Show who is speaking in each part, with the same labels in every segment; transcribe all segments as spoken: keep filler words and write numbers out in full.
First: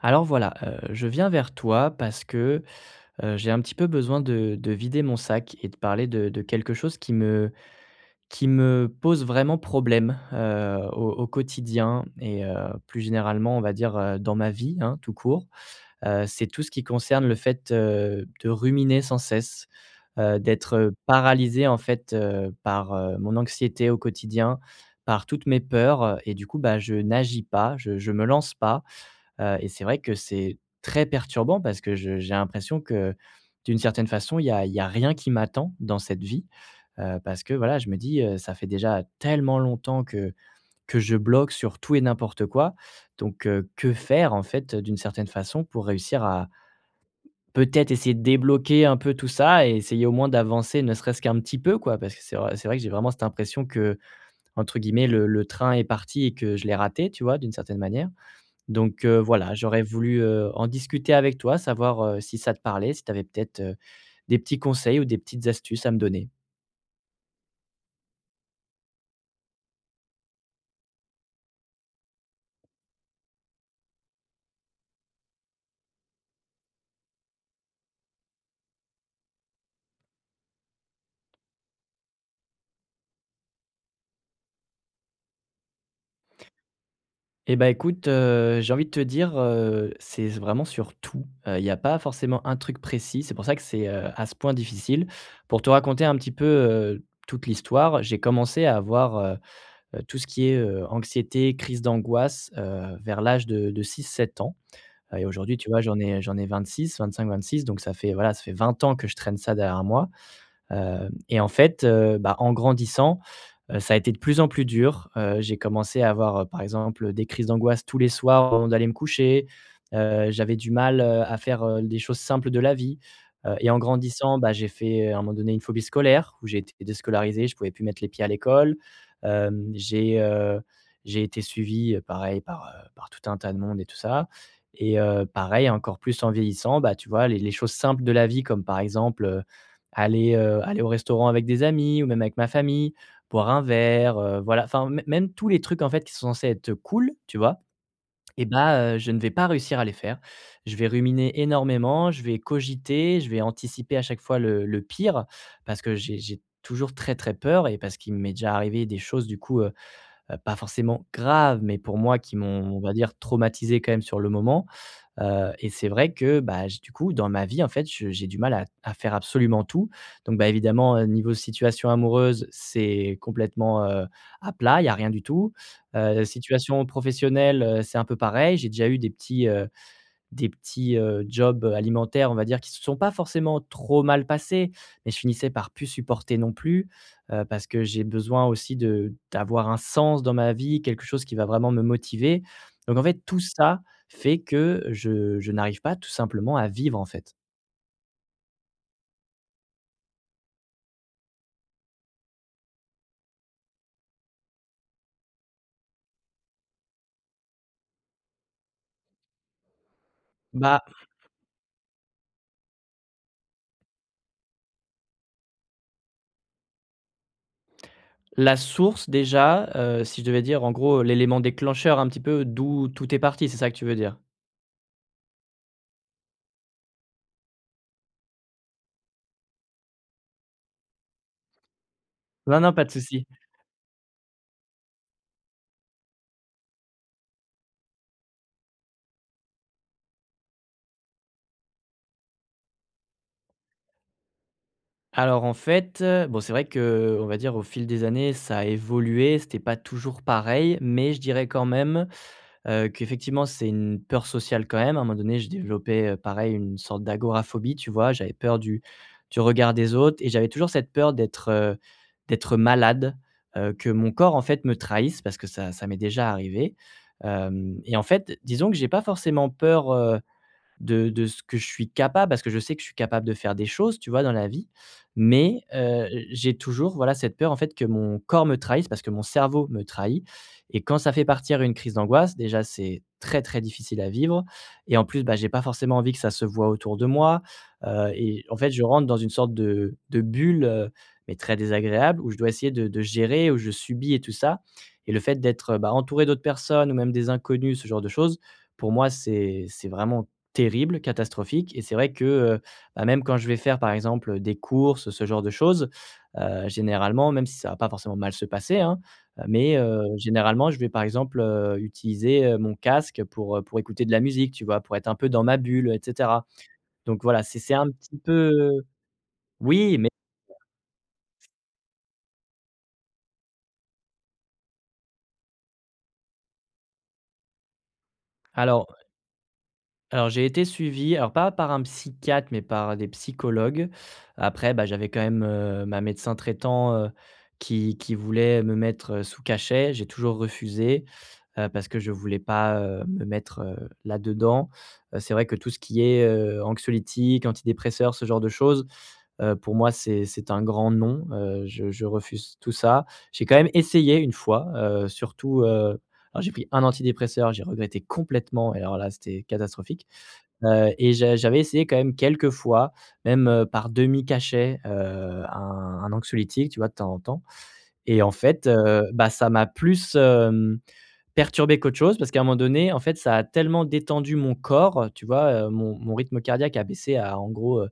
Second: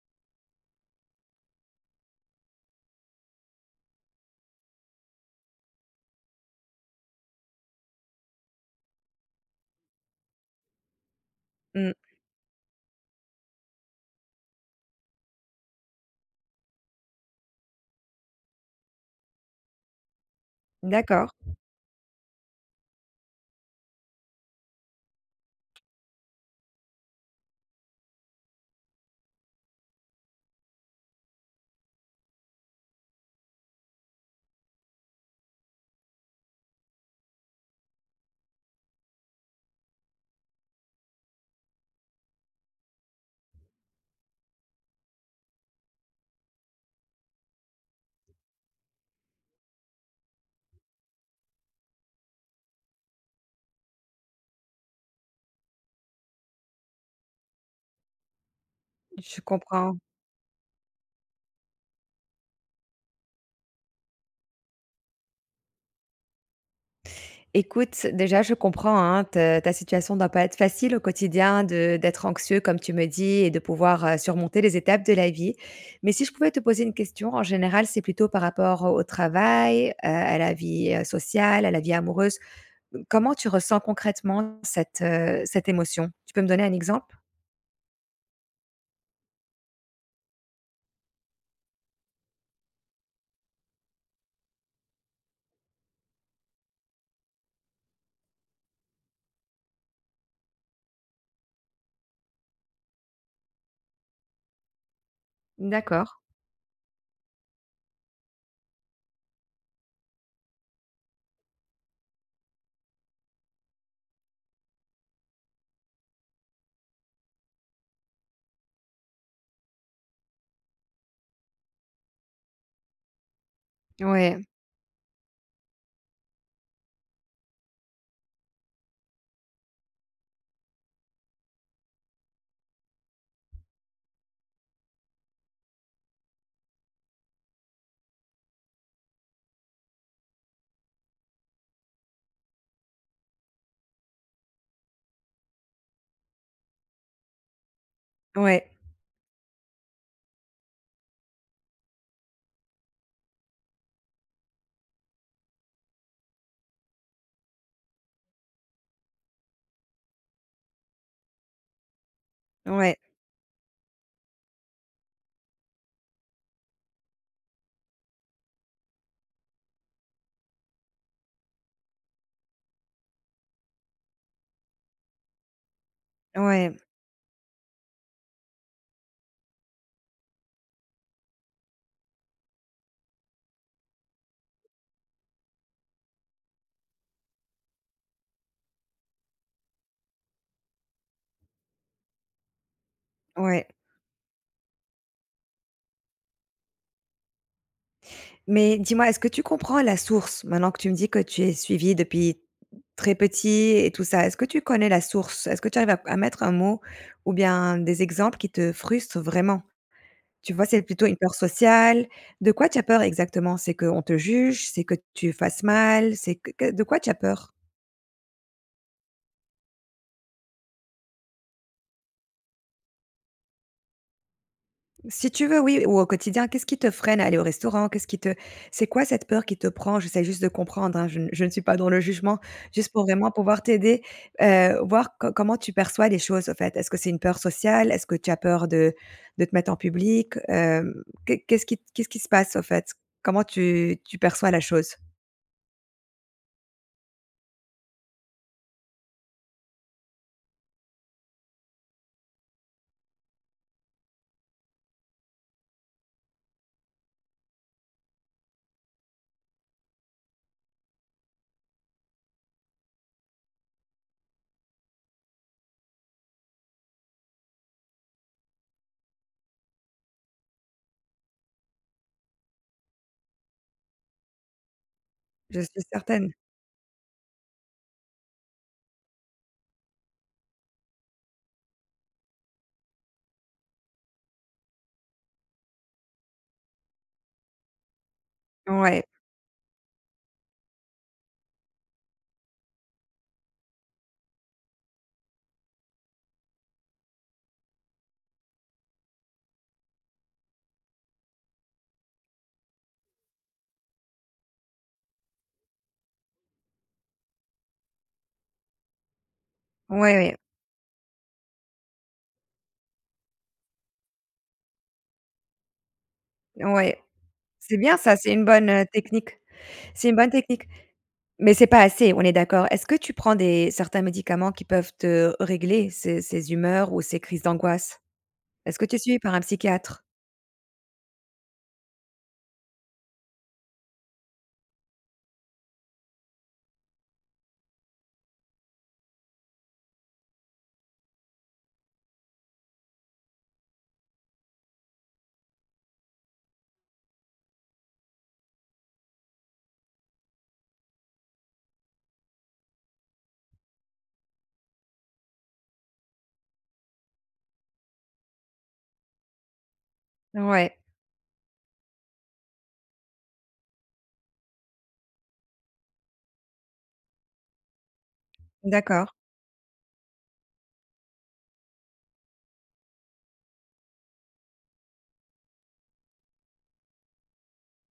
Speaker 1: Alors voilà, heu, je viens vers toi parce que, heu, j'ai un petit peu besoin de de vider mon sac et de parler de de quelque chose qui me qui me pose vraiment problème, heu, au au
Speaker 2: Mmh.
Speaker 1: quotidien et heu, plus généralement, on va dire, heu, dans ma vie, hein, tout court. Heu, c'est tout ce qui concerne le fait, heu, de ruminer sans cesse, heu, d'être,
Speaker 2: D'accord,
Speaker 1: paralysé en fait, heu, par, heu, mon anxiété au quotidien, par toutes mes peurs, et du coup, bah, je n'agis pas, je je me lance pas. Heu et c'est vrai que c'est très perturbant parce que je j'ai l'impression que, d'une certaine façon, il y a il y a rien qui m'attend dans cette vie, heu, parce que, voilà, je me dis, heu: «Ça fait déjà tellement longtemps que que je bloque sur tout et n'importe quoi». Donc, heu, que faire, en fait, d'une certaine façon, pour réussir à peut-être essayer de débloquer un peu tout ça et essayer au moins d'avancer ne serait-ce qu'un petit peu, quoi? Parce que c'est vrai c'est vrai que j'ai vraiment cette impression que, entre guillemets, le «le train est parti» et que je l'ai raté, tu vois, d'une certaine manière. Donc, heu,
Speaker 2: je
Speaker 1: voilà, j'aurais
Speaker 2: comprends.
Speaker 1: voulu, heu, en discuter avec toi, savoir, heu, si ça te parlait, si tu avais peut-être, heu, des petits conseils ou des petites astuces à me donner.
Speaker 2: Écoute, déjà, je comprends, hein, te ta situation ne doit pas être facile au quotidien de d'être anxieux, comme tu me dis et de pouvoir, heu, surmonter les étapes de la vie. Mais si je pouvais te poser une question, en général, c'est plutôt par rapport au travail, heu, à la vie, heu, sociale, à la vie amoureuse. Comment tu ressens concrètement cette, heu, cette émotion? Tu peux me donner un exemple?
Speaker 1: Et ben écoute, heu, j'ai envie de te dire, heu, c'est vraiment sur tout. Il n'y a pas forcément un truc précis. C'est pour ça que c'est, heu, à ce point difficile. Pour te raconter un petit peu, heu, toute l'histoire, j'ai commencé à avoir, heu heu, tout ce qui est, heu, anxiété, crise d'angoisse, heu, vers l'âge de de 6-7 ans. Heu et aujourd'hui, tu vois, j'en
Speaker 2: D'accord.
Speaker 1: ai j'en ai vingt vingt six, cinq, vingt six. Donc ça fait, voilà, ça fait vingt ans que je traîne ça derrière moi. Heu et en fait, heu, bah, en grandissant, Heu, ça a été de plus en plus dur. Heu, j'ai commencé à avoir, heu, par exemple, des crises d'angoisse tous les soirs avant d'aller me coucher. Heu, j'avais du mal, heu, à faire, heu, des choses simples de la vie. Heu et en grandissant,
Speaker 2: Ouais,
Speaker 1: bah, j'ai fait, heu, à un moment donné, une phobie scolaire où j'ai été déscolarisé, je pouvais plus mettre les pieds à l'école. Hem, j'ai, heu, j'ai été suivi, heu, pareil par, heu, par tout un tas de monde et tout ça. Et, heu, pareil, encore plus en vieillissant, bah, tu vois, les les choses simples de la vie, comme par exemple, heu, aller, heu, aller au restaurant avec des amis ou même avec ma famille. Boire un verre, heu, voilà, enfin, mê même tous les trucs, en fait, qui sont censés être cool, tu vois? Et
Speaker 2: ouais,
Speaker 1: bah, heu, je ne vais pas réussir à les faire. Je vais ruminer énormément, je vais cogiter, je vais anticiper à chaque fois le le pire, parce que j'ai j'ai toujours très, très peur et parce qu'il m'est déjà arrivé des choses, du coup, heu heu, pas forcément graves, mais pour moi qui m'ont, on va
Speaker 2: ouais,
Speaker 1: dire, traumatisé quand même sur le moment. Heu et c'est vrai que, bah, j du coup, dans ma vie, en fait, je j'ai du mal à à faire absolument tout. Donc, bah, évidemment, heu, niveau situation amoureuse, c'est complètement, heu, à plat, il y a rien du tout. Heu,
Speaker 2: ouais,
Speaker 1: situation professionnelle, heu, c'est un peu pareil. J'ai déjà eu des petits, heu, des petits, heu, jobs, alimentaires, on va dire, qui se sont pas forcément trop mal passés, mais je finissais par plus supporter non plus, heu, parce que j'ai besoin aussi de d'avoir un sens dans ma vie, quelque chose qui va vraiment me motiver. Donc en fait, tout
Speaker 2: ouais.
Speaker 1: ça fait que je je n'arrive pas tout simplement à vivre, en fait.
Speaker 2: Mais dis-moi, est-ce que tu comprends la source? Maintenant que tu me dis que tu es suivi depuis très petit et tout ça, est-ce que tu connais la source? Est-ce que tu arrives à à mettre un mot ou bien des exemples qui te frustrent vraiment? Tu vois,
Speaker 1: Bah,
Speaker 2: c'est plutôt une peur sociale. De quoi tu as peur exactement? C'est qu'on te juge? C'est que tu fasses mal? C'est que que de quoi tu as peur?
Speaker 1: la source déjà, heu, si je devais dire en gros l'élément déclencheur un petit peu d'où tout est parti, c'est ça que tu veux dire?
Speaker 2: Si tu veux, oui, ou au quotidien, qu'est-ce qui te freine à aller au restaurant? Qu'est-ce qui te c'est quoi cette peur qui te prend? J'essaie juste de comprendre, hein, je ne je ne suis pas dans le jugement,
Speaker 1: Non, non, pas de
Speaker 2: juste pour
Speaker 1: souci.
Speaker 2: vraiment pouvoir t'aider, heu, voir co comment tu perçois les choses, au fait. Est-ce que c'est une peur sociale? Est-ce que tu as peur de de te mettre en public? Hem, qu'est qu'est-ce qui qu'est-ce qui se passe, au fait? Comment tu tu perçois la chose?
Speaker 1: Alors en fait, heu, bon, c'est vrai que on va dire au fil des années ça a évolué, c'était pas toujours pareil, mais je dirais quand même, heu, qu'effectivement c'est une peur sociale quand même. À un moment donné, je développais, heu, pareil, une sorte d'agoraphobie, tu vois? J'avais peur du du regard des autres et j'avais toujours cette peur d'être, heu, d'être malade, heu, que mon corps en fait me trahisse, parce que ça ça m'est déjà arrivé, hem et en fait disons que j'ai pas forcément peur, heu de de ce que je suis capable, parce que je sais que je suis capable de faire des choses, tu vois, dans la vie.
Speaker 2: Je
Speaker 1: Mais,
Speaker 2: suis
Speaker 1: heu,
Speaker 2: certaine.
Speaker 1: j'ai toujours, voilà, cette peur, en fait, que mon corps me trahisse, parce que mon cerveau me trahit. Et quand ça fait partir une crise d'angoisse, déjà, c'est très, très difficile à vivre. Et en plus, bah, j'ai pas forcément envie que ça se voit autour de moi, heu et en fait, je
Speaker 2: Ouais.
Speaker 1: rentre dans une sorte de de bulle, heu, mais très désagréable, où je dois essayer de de gérer, où je subis et tout ça. Et le fait d'être, euh, bah, entouré d'autres personnes ou même des inconnus, ce genre de choses, pour moi, c'est c'est vraiment Terrible, catastrophique. Et c'est vrai que, heu, bah, même quand je vais faire, par exemple, des courses, ce genre de choses, heu, généralement, même si ça va pas forcément mal se passer, hein, heu, mais heu,
Speaker 2: Ouais, ouais.
Speaker 1: généralement, je vais, par exemple, heu, utiliser, heu, mon casque pour, heu, pour écouter de la musique, tu vois? Pour être un peu dans ma bulle, heu et cetera.
Speaker 2: Ouais,
Speaker 1: Donc voilà, c'est c'est
Speaker 2: c'est
Speaker 1: un
Speaker 2: bien ça,
Speaker 1: petit
Speaker 2: c'est une bonne,
Speaker 1: peu.
Speaker 2: heu, technique.
Speaker 1: Oui,
Speaker 2: C'est
Speaker 1: mais
Speaker 2: une bonne technique. Mais c'est pas assez, on est d'accord. Est-ce que tu prends des certains médicaments qui peuvent te régler ces ces humeurs ou ces crises d'angoisse? Est-ce que
Speaker 1: alors
Speaker 2: tu es suivi par un psychiatre?
Speaker 1: Alors j'ai été suivi, alors pas par un psychiatre, mais par des psychologues. Après, bah, j'avais quand même, heu, ma médecin traitant, heu, qui qui voulait me mettre, heu, sous cachet. J'ai toujours refusé, heu, parce que je voulais pas, heu, me mettre, heu, là-dedans. Heu, c'est vrai que tout ce qui est, heu, anxiolytiques, antidépresseurs, ce genre de choses, heu, pour moi, c'est c'est un grand non. Heu, je je refuse tout ça. J'ai quand même essayé une fois, heu, surtout, heu alors j'ai pris un antidépresseur, j'ai regretté complètement et alors là, c'était catastrophique.
Speaker 2: Ouais,
Speaker 1: Heu et j'a j'avais essayé quand même quelques fois, même, heu, par demi-cachet, heu, un un anxiolytique, tu vois, de temps en temps. Et en fait, heu,
Speaker 2: d'accord,
Speaker 1: bah, ça m'a plus, hem, perturbé qu'autre chose, parce qu'à un moment donné, en fait, ça a tellement détendu mon corps, tu vois, heu, mon mon rythme cardiaque a baissé à, en gros, heu,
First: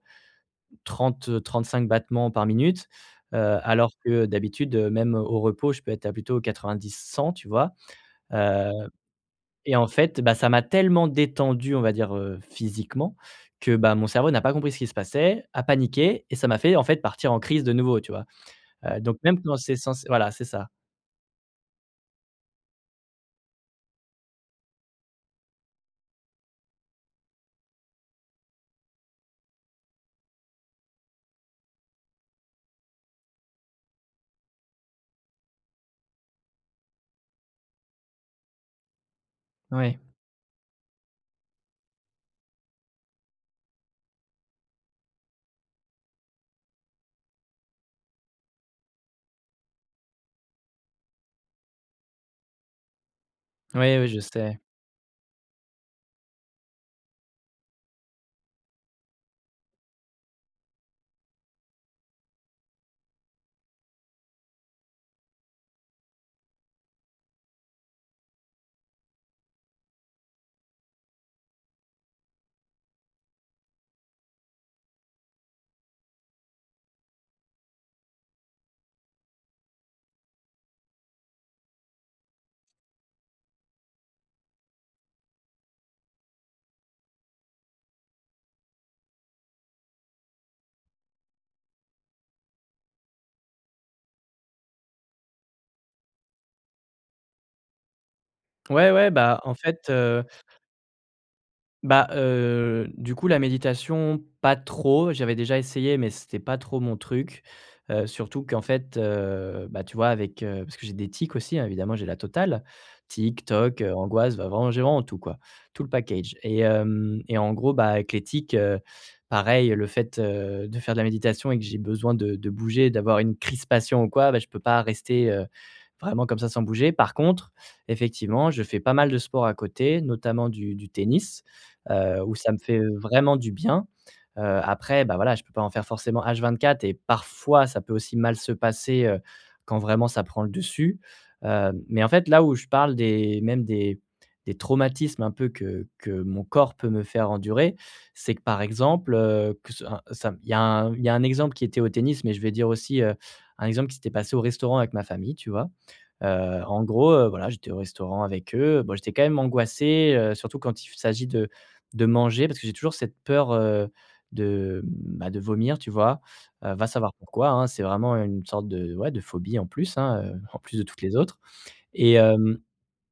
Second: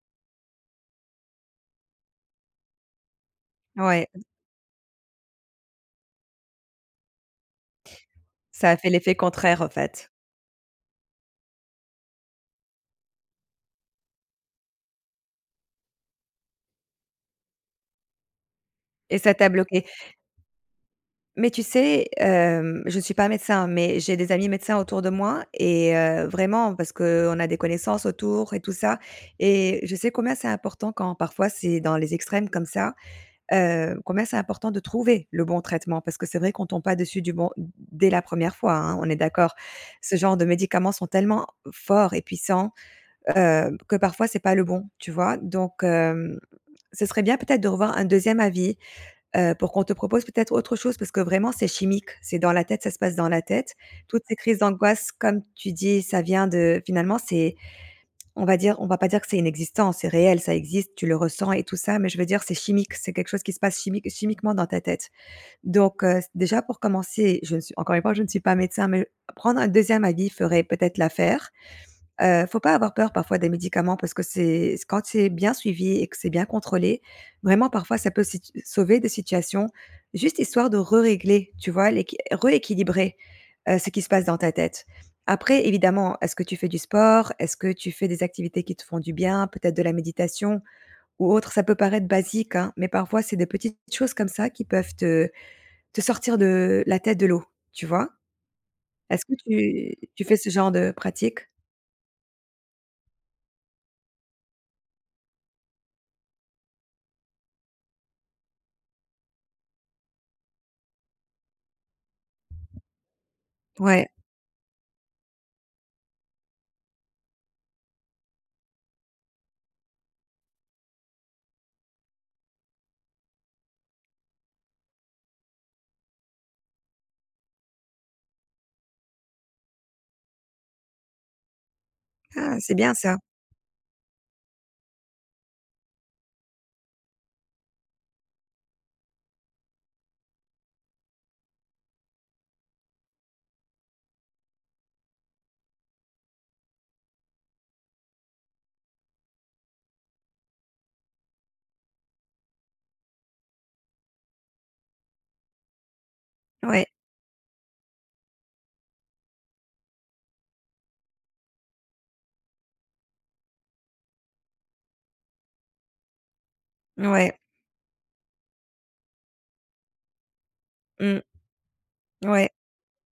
Speaker 1: trente trente-cinq battements par minute, heu, alors
Speaker 2: ouais,
Speaker 1: que d'habitude, heu, même au repos, je peux être à plutôt quatre-vingt-dix à cent, tu vois? Heu
Speaker 2: ça a fait l'effet contraire, en
Speaker 1: et en
Speaker 2: fait
Speaker 1: fait, bah, ça m'a tellement détendu, on va dire, heu, physiquement, que, bah, mon cerveau n'a pas compris ce qui se passait, a paniqué et ça m'a fait, en fait, partir en crise de nouveau, tu vois? Heu, donc
Speaker 2: et ça
Speaker 1: même
Speaker 2: t'a
Speaker 1: quand c'est
Speaker 2: bloqué.
Speaker 1: censé, voilà, c'est ça.
Speaker 2: Mais tu sais, hem, je ne suis pas médecin, mais j'ai des amis médecins autour de moi et heu, vraiment parce qu'on a des connaissances autour et tout ça et je sais combien c'est important quand parfois c'est dans les extrêmes comme ça. Heu, combien c'est important de trouver le bon traitement parce que c'est vrai qu'on tombe pas dessus du bon dès la première fois, hein, on est d'accord.
Speaker 1: Ouais.
Speaker 2: Ce genre de médicaments sont tellement forts et puissants, heu, que parfois c'est pas le bon, tu vois? Donc hem, ce serait bien peut-être de revoir un deuxième avis, heu, pour qu'on te propose peut-être autre chose parce que vraiment c'est chimique, c'est dans la tête, ça se passe dans la tête.
Speaker 1: Oui, oui, je
Speaker 2: Toutes ces
Speaker 1: sais.
Speaker 2: crises d'angoisse, comme tu dis, ça vient de finalement c'est on va dire on va pas dire que c'est inexistant, c'est réel, ça existe, tu le ressens et tout ça, mais je veux dire, c'est chimique, c'est quelque chose qui se passe chimique chimiquement dans ta tête. Donc heu, déjà pour commencer, je ne suis encore une fois, je ne suis pas médecin, mais prendre un deuxième avis ferait peut-être l'affaire. Heu, faut pas avoir peur parfois des médicaments parce que c'est quand c'est bien suivi et que c'est bien contrôlé, vraiment parfois ça peut situ sauver des situations, juste histoire de régler tu vois? L'équi rééquilibrer, heu, ce qui se passe dans ta tête. Après évidemment, est-ce que tu fais du sport? Est-ce que tu fais des activités qui te font du bien? Peut-être de la méditation ou autre? Ça peut paraître basique, hein, mais parfois c'est des petites choses comme ça qui peuvent te te sortir de la tête de l'eau, tu vois?
Speaker 1: Ouais, ouais,
Speaker 2: Est-ce que
Speaker 1: bah, en fait,
Speaker 2: tu
Speaker 1: heu
Speaker 2: tu fais ce genre de pratique?
Speaker 1: Bah, heu, du coup, la méditation, pas trop. J'avais déjà essayé, mais c'était pas trop mon truc. Heu, surtout qu'en fait, heu, bah, tu vois, avec, heu parce que j'ai des tics aussi, hein, évidemment, j'ai la totale. Tics, tocs, heu,
Speaker 2: Ouais.
Speaker 1: angoisse, bah, vraiment j'ai vraiment tout, quoi, tout le package. Et hem et en gros, bah, avec les tics, heu, pareil, le fait, heu, de faire de la méditation, et que j'ai besoin de de bouger, d'avoir une crispation ou quoi, bah, je peux pas rester, heu, vraiment comme ça sans bouger. Par contre, effectivement, je fais pas mal de sport à côté, notamment du du tennis heu, où ça
Speaker 2: Ah,
Speaker 1: me
Speaker 2: c'est
Speaker 1: fait
Speaker 2: bien ça.
Speaker 1: vraiment du bien. Heu, après, bah, voilà, je peux pas en faire forcément H vingt-quatre et parfois ça peut aussi mal se passer, heu, quand vraiment ça prend le dessus. Heu, mais en fait, là où je parle des même des des traumatismes un peu que que mon corps peut me faire endurer, c'est que par exemple, heu, que ce un ça il y a un il y a un exemple qui était au tennis, mais je vais dire aussi, heu, un exemple qui s'était passé au restaurant avec ma famille, tu vois? Heu, En
Speaker 2: Ouais,
Speaker 1: gros, heu, voilà, j'étais au restaurant avec eux, bon, j'étais quand même angoissé, heu, surtout quand il s'agit de de manger, parce que j'ai toujours cette peur, heu, de, bah, de vomir, tu vois? Heu, va savoir
Speaker 2: ouais,
Speaker 1: pourquoi, hein, c'est vraiment une sorte de, ouais, de phobie, en plus, hein, heu, en plus de toutes les
Speaker 2: mmh,
Speaker 1: autres. et
Speaker 2: ouais,
Speaker 1: hem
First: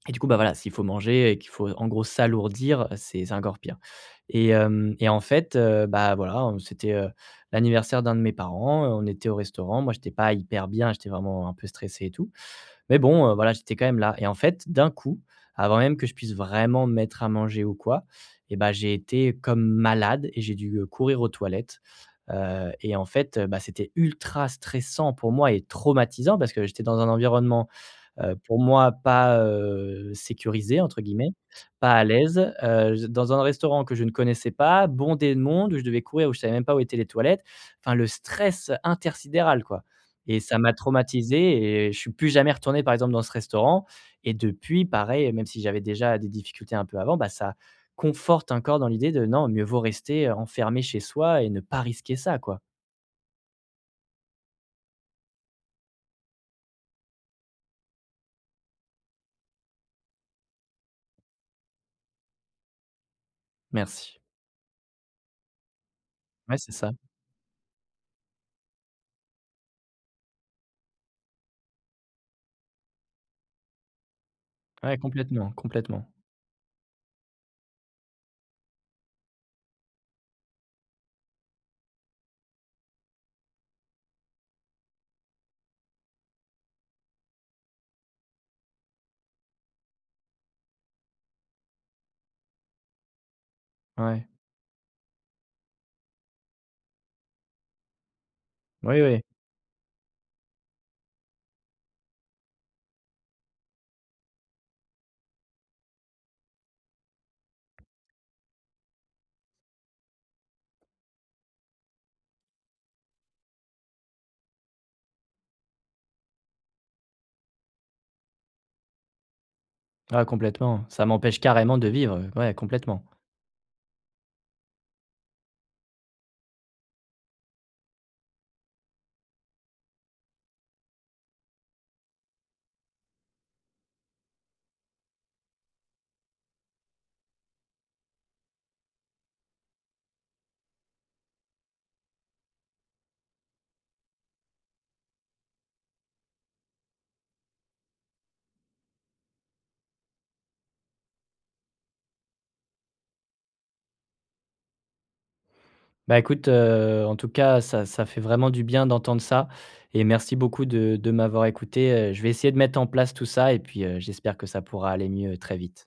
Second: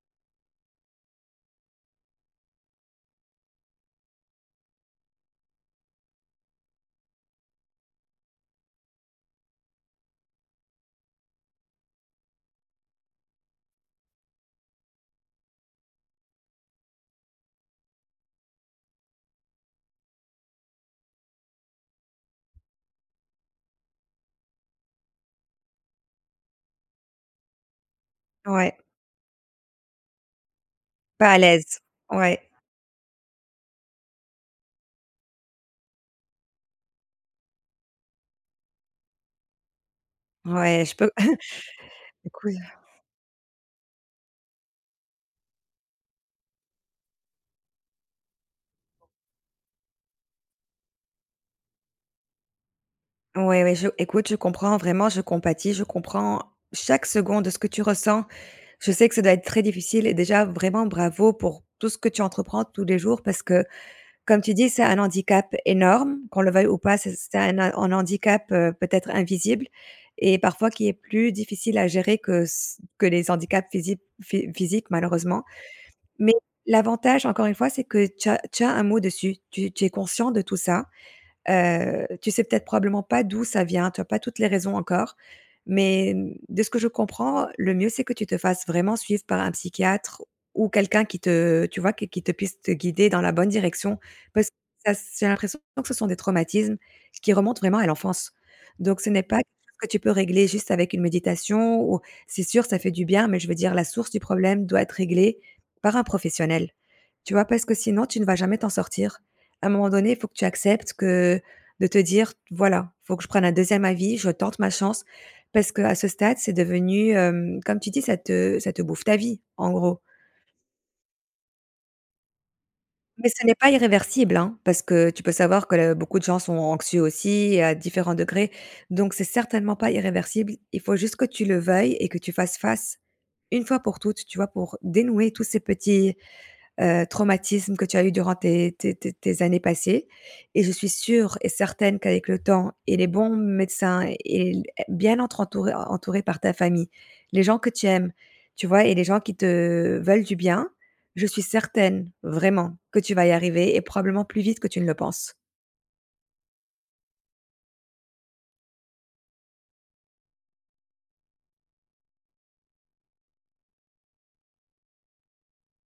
Speaker 1: et du coup, bah, voilà, s'il faut manger et qu'il faut, en gros, s'alourdir, c'est c'est encore pire. Et hem et en fait, heu, bah, voilà, on c'était, heu, l'anniversaire d'un de mes parents, heu, on était au restaurant. Moi, j'étais pas hyper bien, j'étais vraiment un peu stressé et tout, mais bon, heu, voilà, j'étais quand même là. Et en fait, d'un coup, avant même que je puisse vraiment me mettre à manger ou quoi, et ben, j'ai été comme malade et j'ai dû, heu, courir aux toilettes, heu et en fait, heu, bah, c'était ultra stressant pour moi, et traumatisant, parce que j'étais dans un environnement, heu, pour
Speaker 2: ouais,
Speaker 1: moi, pas, heu, «sécurisé», entre guillemets,
Speaker 2: pas à l'aise.
Speaker 1: pas à l'aise,
Speaker 2: Ouais,
Speaker 1: heu, j dans un restaurant que je ne connaissais pas, bondé de monde, où je devais courir, où je savais même pas où étaient les toilettes. Enfin, le stress intersidéral, quoi. Et ça m'a
Speaker 2: ouais, je peux
Speaker 1: traumatisé et je suis plus jamais
Speaker 2: écoute,
Speaker 1: retourné, par exemple, dans ce restaurant. Et depuis, pareil, même si j'avais déjà des difficultés un peu avant, bah, ça conforte encore dans l'idée de non, mieux vaut rester, heu, enfermé chez soi et ne pas risquer ça, quoi.
Speaker 2: ouais, ouais, je écoute, je comprends vraiment, je compatis, je comprends chaque seconde de ce que tu ressens. Je sais que ça doit être très difficile et déjà vraiment bravo pour tout ce que tu entreprends tous les jours parce que,
Speaker 1: Merci.
Speaker 2: comme tu dis, c'est un handicap énorme, qu'on le
Speaker 1: Ouais,
Speaker 2: veuille
Speaker 1: c'est
Speaker 2: ou
Speaker 1: ça.
Speaker 2: pas, c'est c'est un un handicap, heu, peut-être invisible et parfois qui est plus difficile à gérer que c que les handicaps physiques phy physiques
Speaker 1: Ouais,
Speaker 2: malheureusement.
Speaker 1: complètement, complètement.
Speaker 2: Mais l'avantage, encore une fois, c'est que tu as tu as un mot dessus. Tu tu es conscient de tout ça. Heu, tu sais peut-être probablement pas d'où ça vient, tu as pas toutes les raisons encore, mais, mmh, de ce que je comprends, le mieux, c'est que tu te fasses vraiment suivre par un psychiatre ou quelqu'un qui te tu vois, qui qui te puisse te guider dans la bonne direction.
Speaker 1: Ouais.
Speaker 2: Parce que ça j'ai l'impression que ce sont des traumatismes qui remontent vraiment à l'enfance.
Speaker 1: Oui,
Speaker 2: Donc ce
Speaker 1: oui.
Speaker 2: n'est pas quelque chose que tu peux régler juste avec une méditation ou c'est sûr, ça fait du bien, mais je veux dire la source du problème doit être réglée par un professionnel. Tu vois? Parce que sinon, tu ne vas jamais t'en sortir. À un moment donné, il faut que tu acceptes que de te dire: «Voilà, faut que je prenne un deuxième avis, je tente ma chance». Parce qu'à ce stade, c'est devenu, hem, comme tu dis, ça te ça te bouffe ta vie, en gros.
Speaker 1: Ah, complètement, ça m'empêche carrément de vivre, ouais, complètement.
Speaker 2: Mais ce n'est pas irréversible, hein, parce que tu peux savoir que le beaucoup de gens sont anxieux aussi, à différents degrés. Donc c'est certainement pas irréversible. Il faut juste que tu le veuilles et que tu fasses face, une fois pour toutes, tu vois, pour dénouer tous ces petits heu, traumatismes que tu as eu durant tes tes tes tes années passées et je suis sûre et certaine qu'avec le temps et les bons médecins et l bien entre entouré entouré par ta famille, les gens que tu aimes, tu vois? Et les gens qui te veulent du bien, je suis certaine, vraiment, que tu vas y arriver et probablement plus vite que tu ne le penses.
Speaker 1: Bah, écoute, heu, en tout cas, ça ça fait vraiment du bien d'entendre ça. Et merci beaucoup de de m'avoir écouté, heu, je vais essayer de mettre en place tout ça et puis, heu, j'espère que ça pourra aller mieux très vite.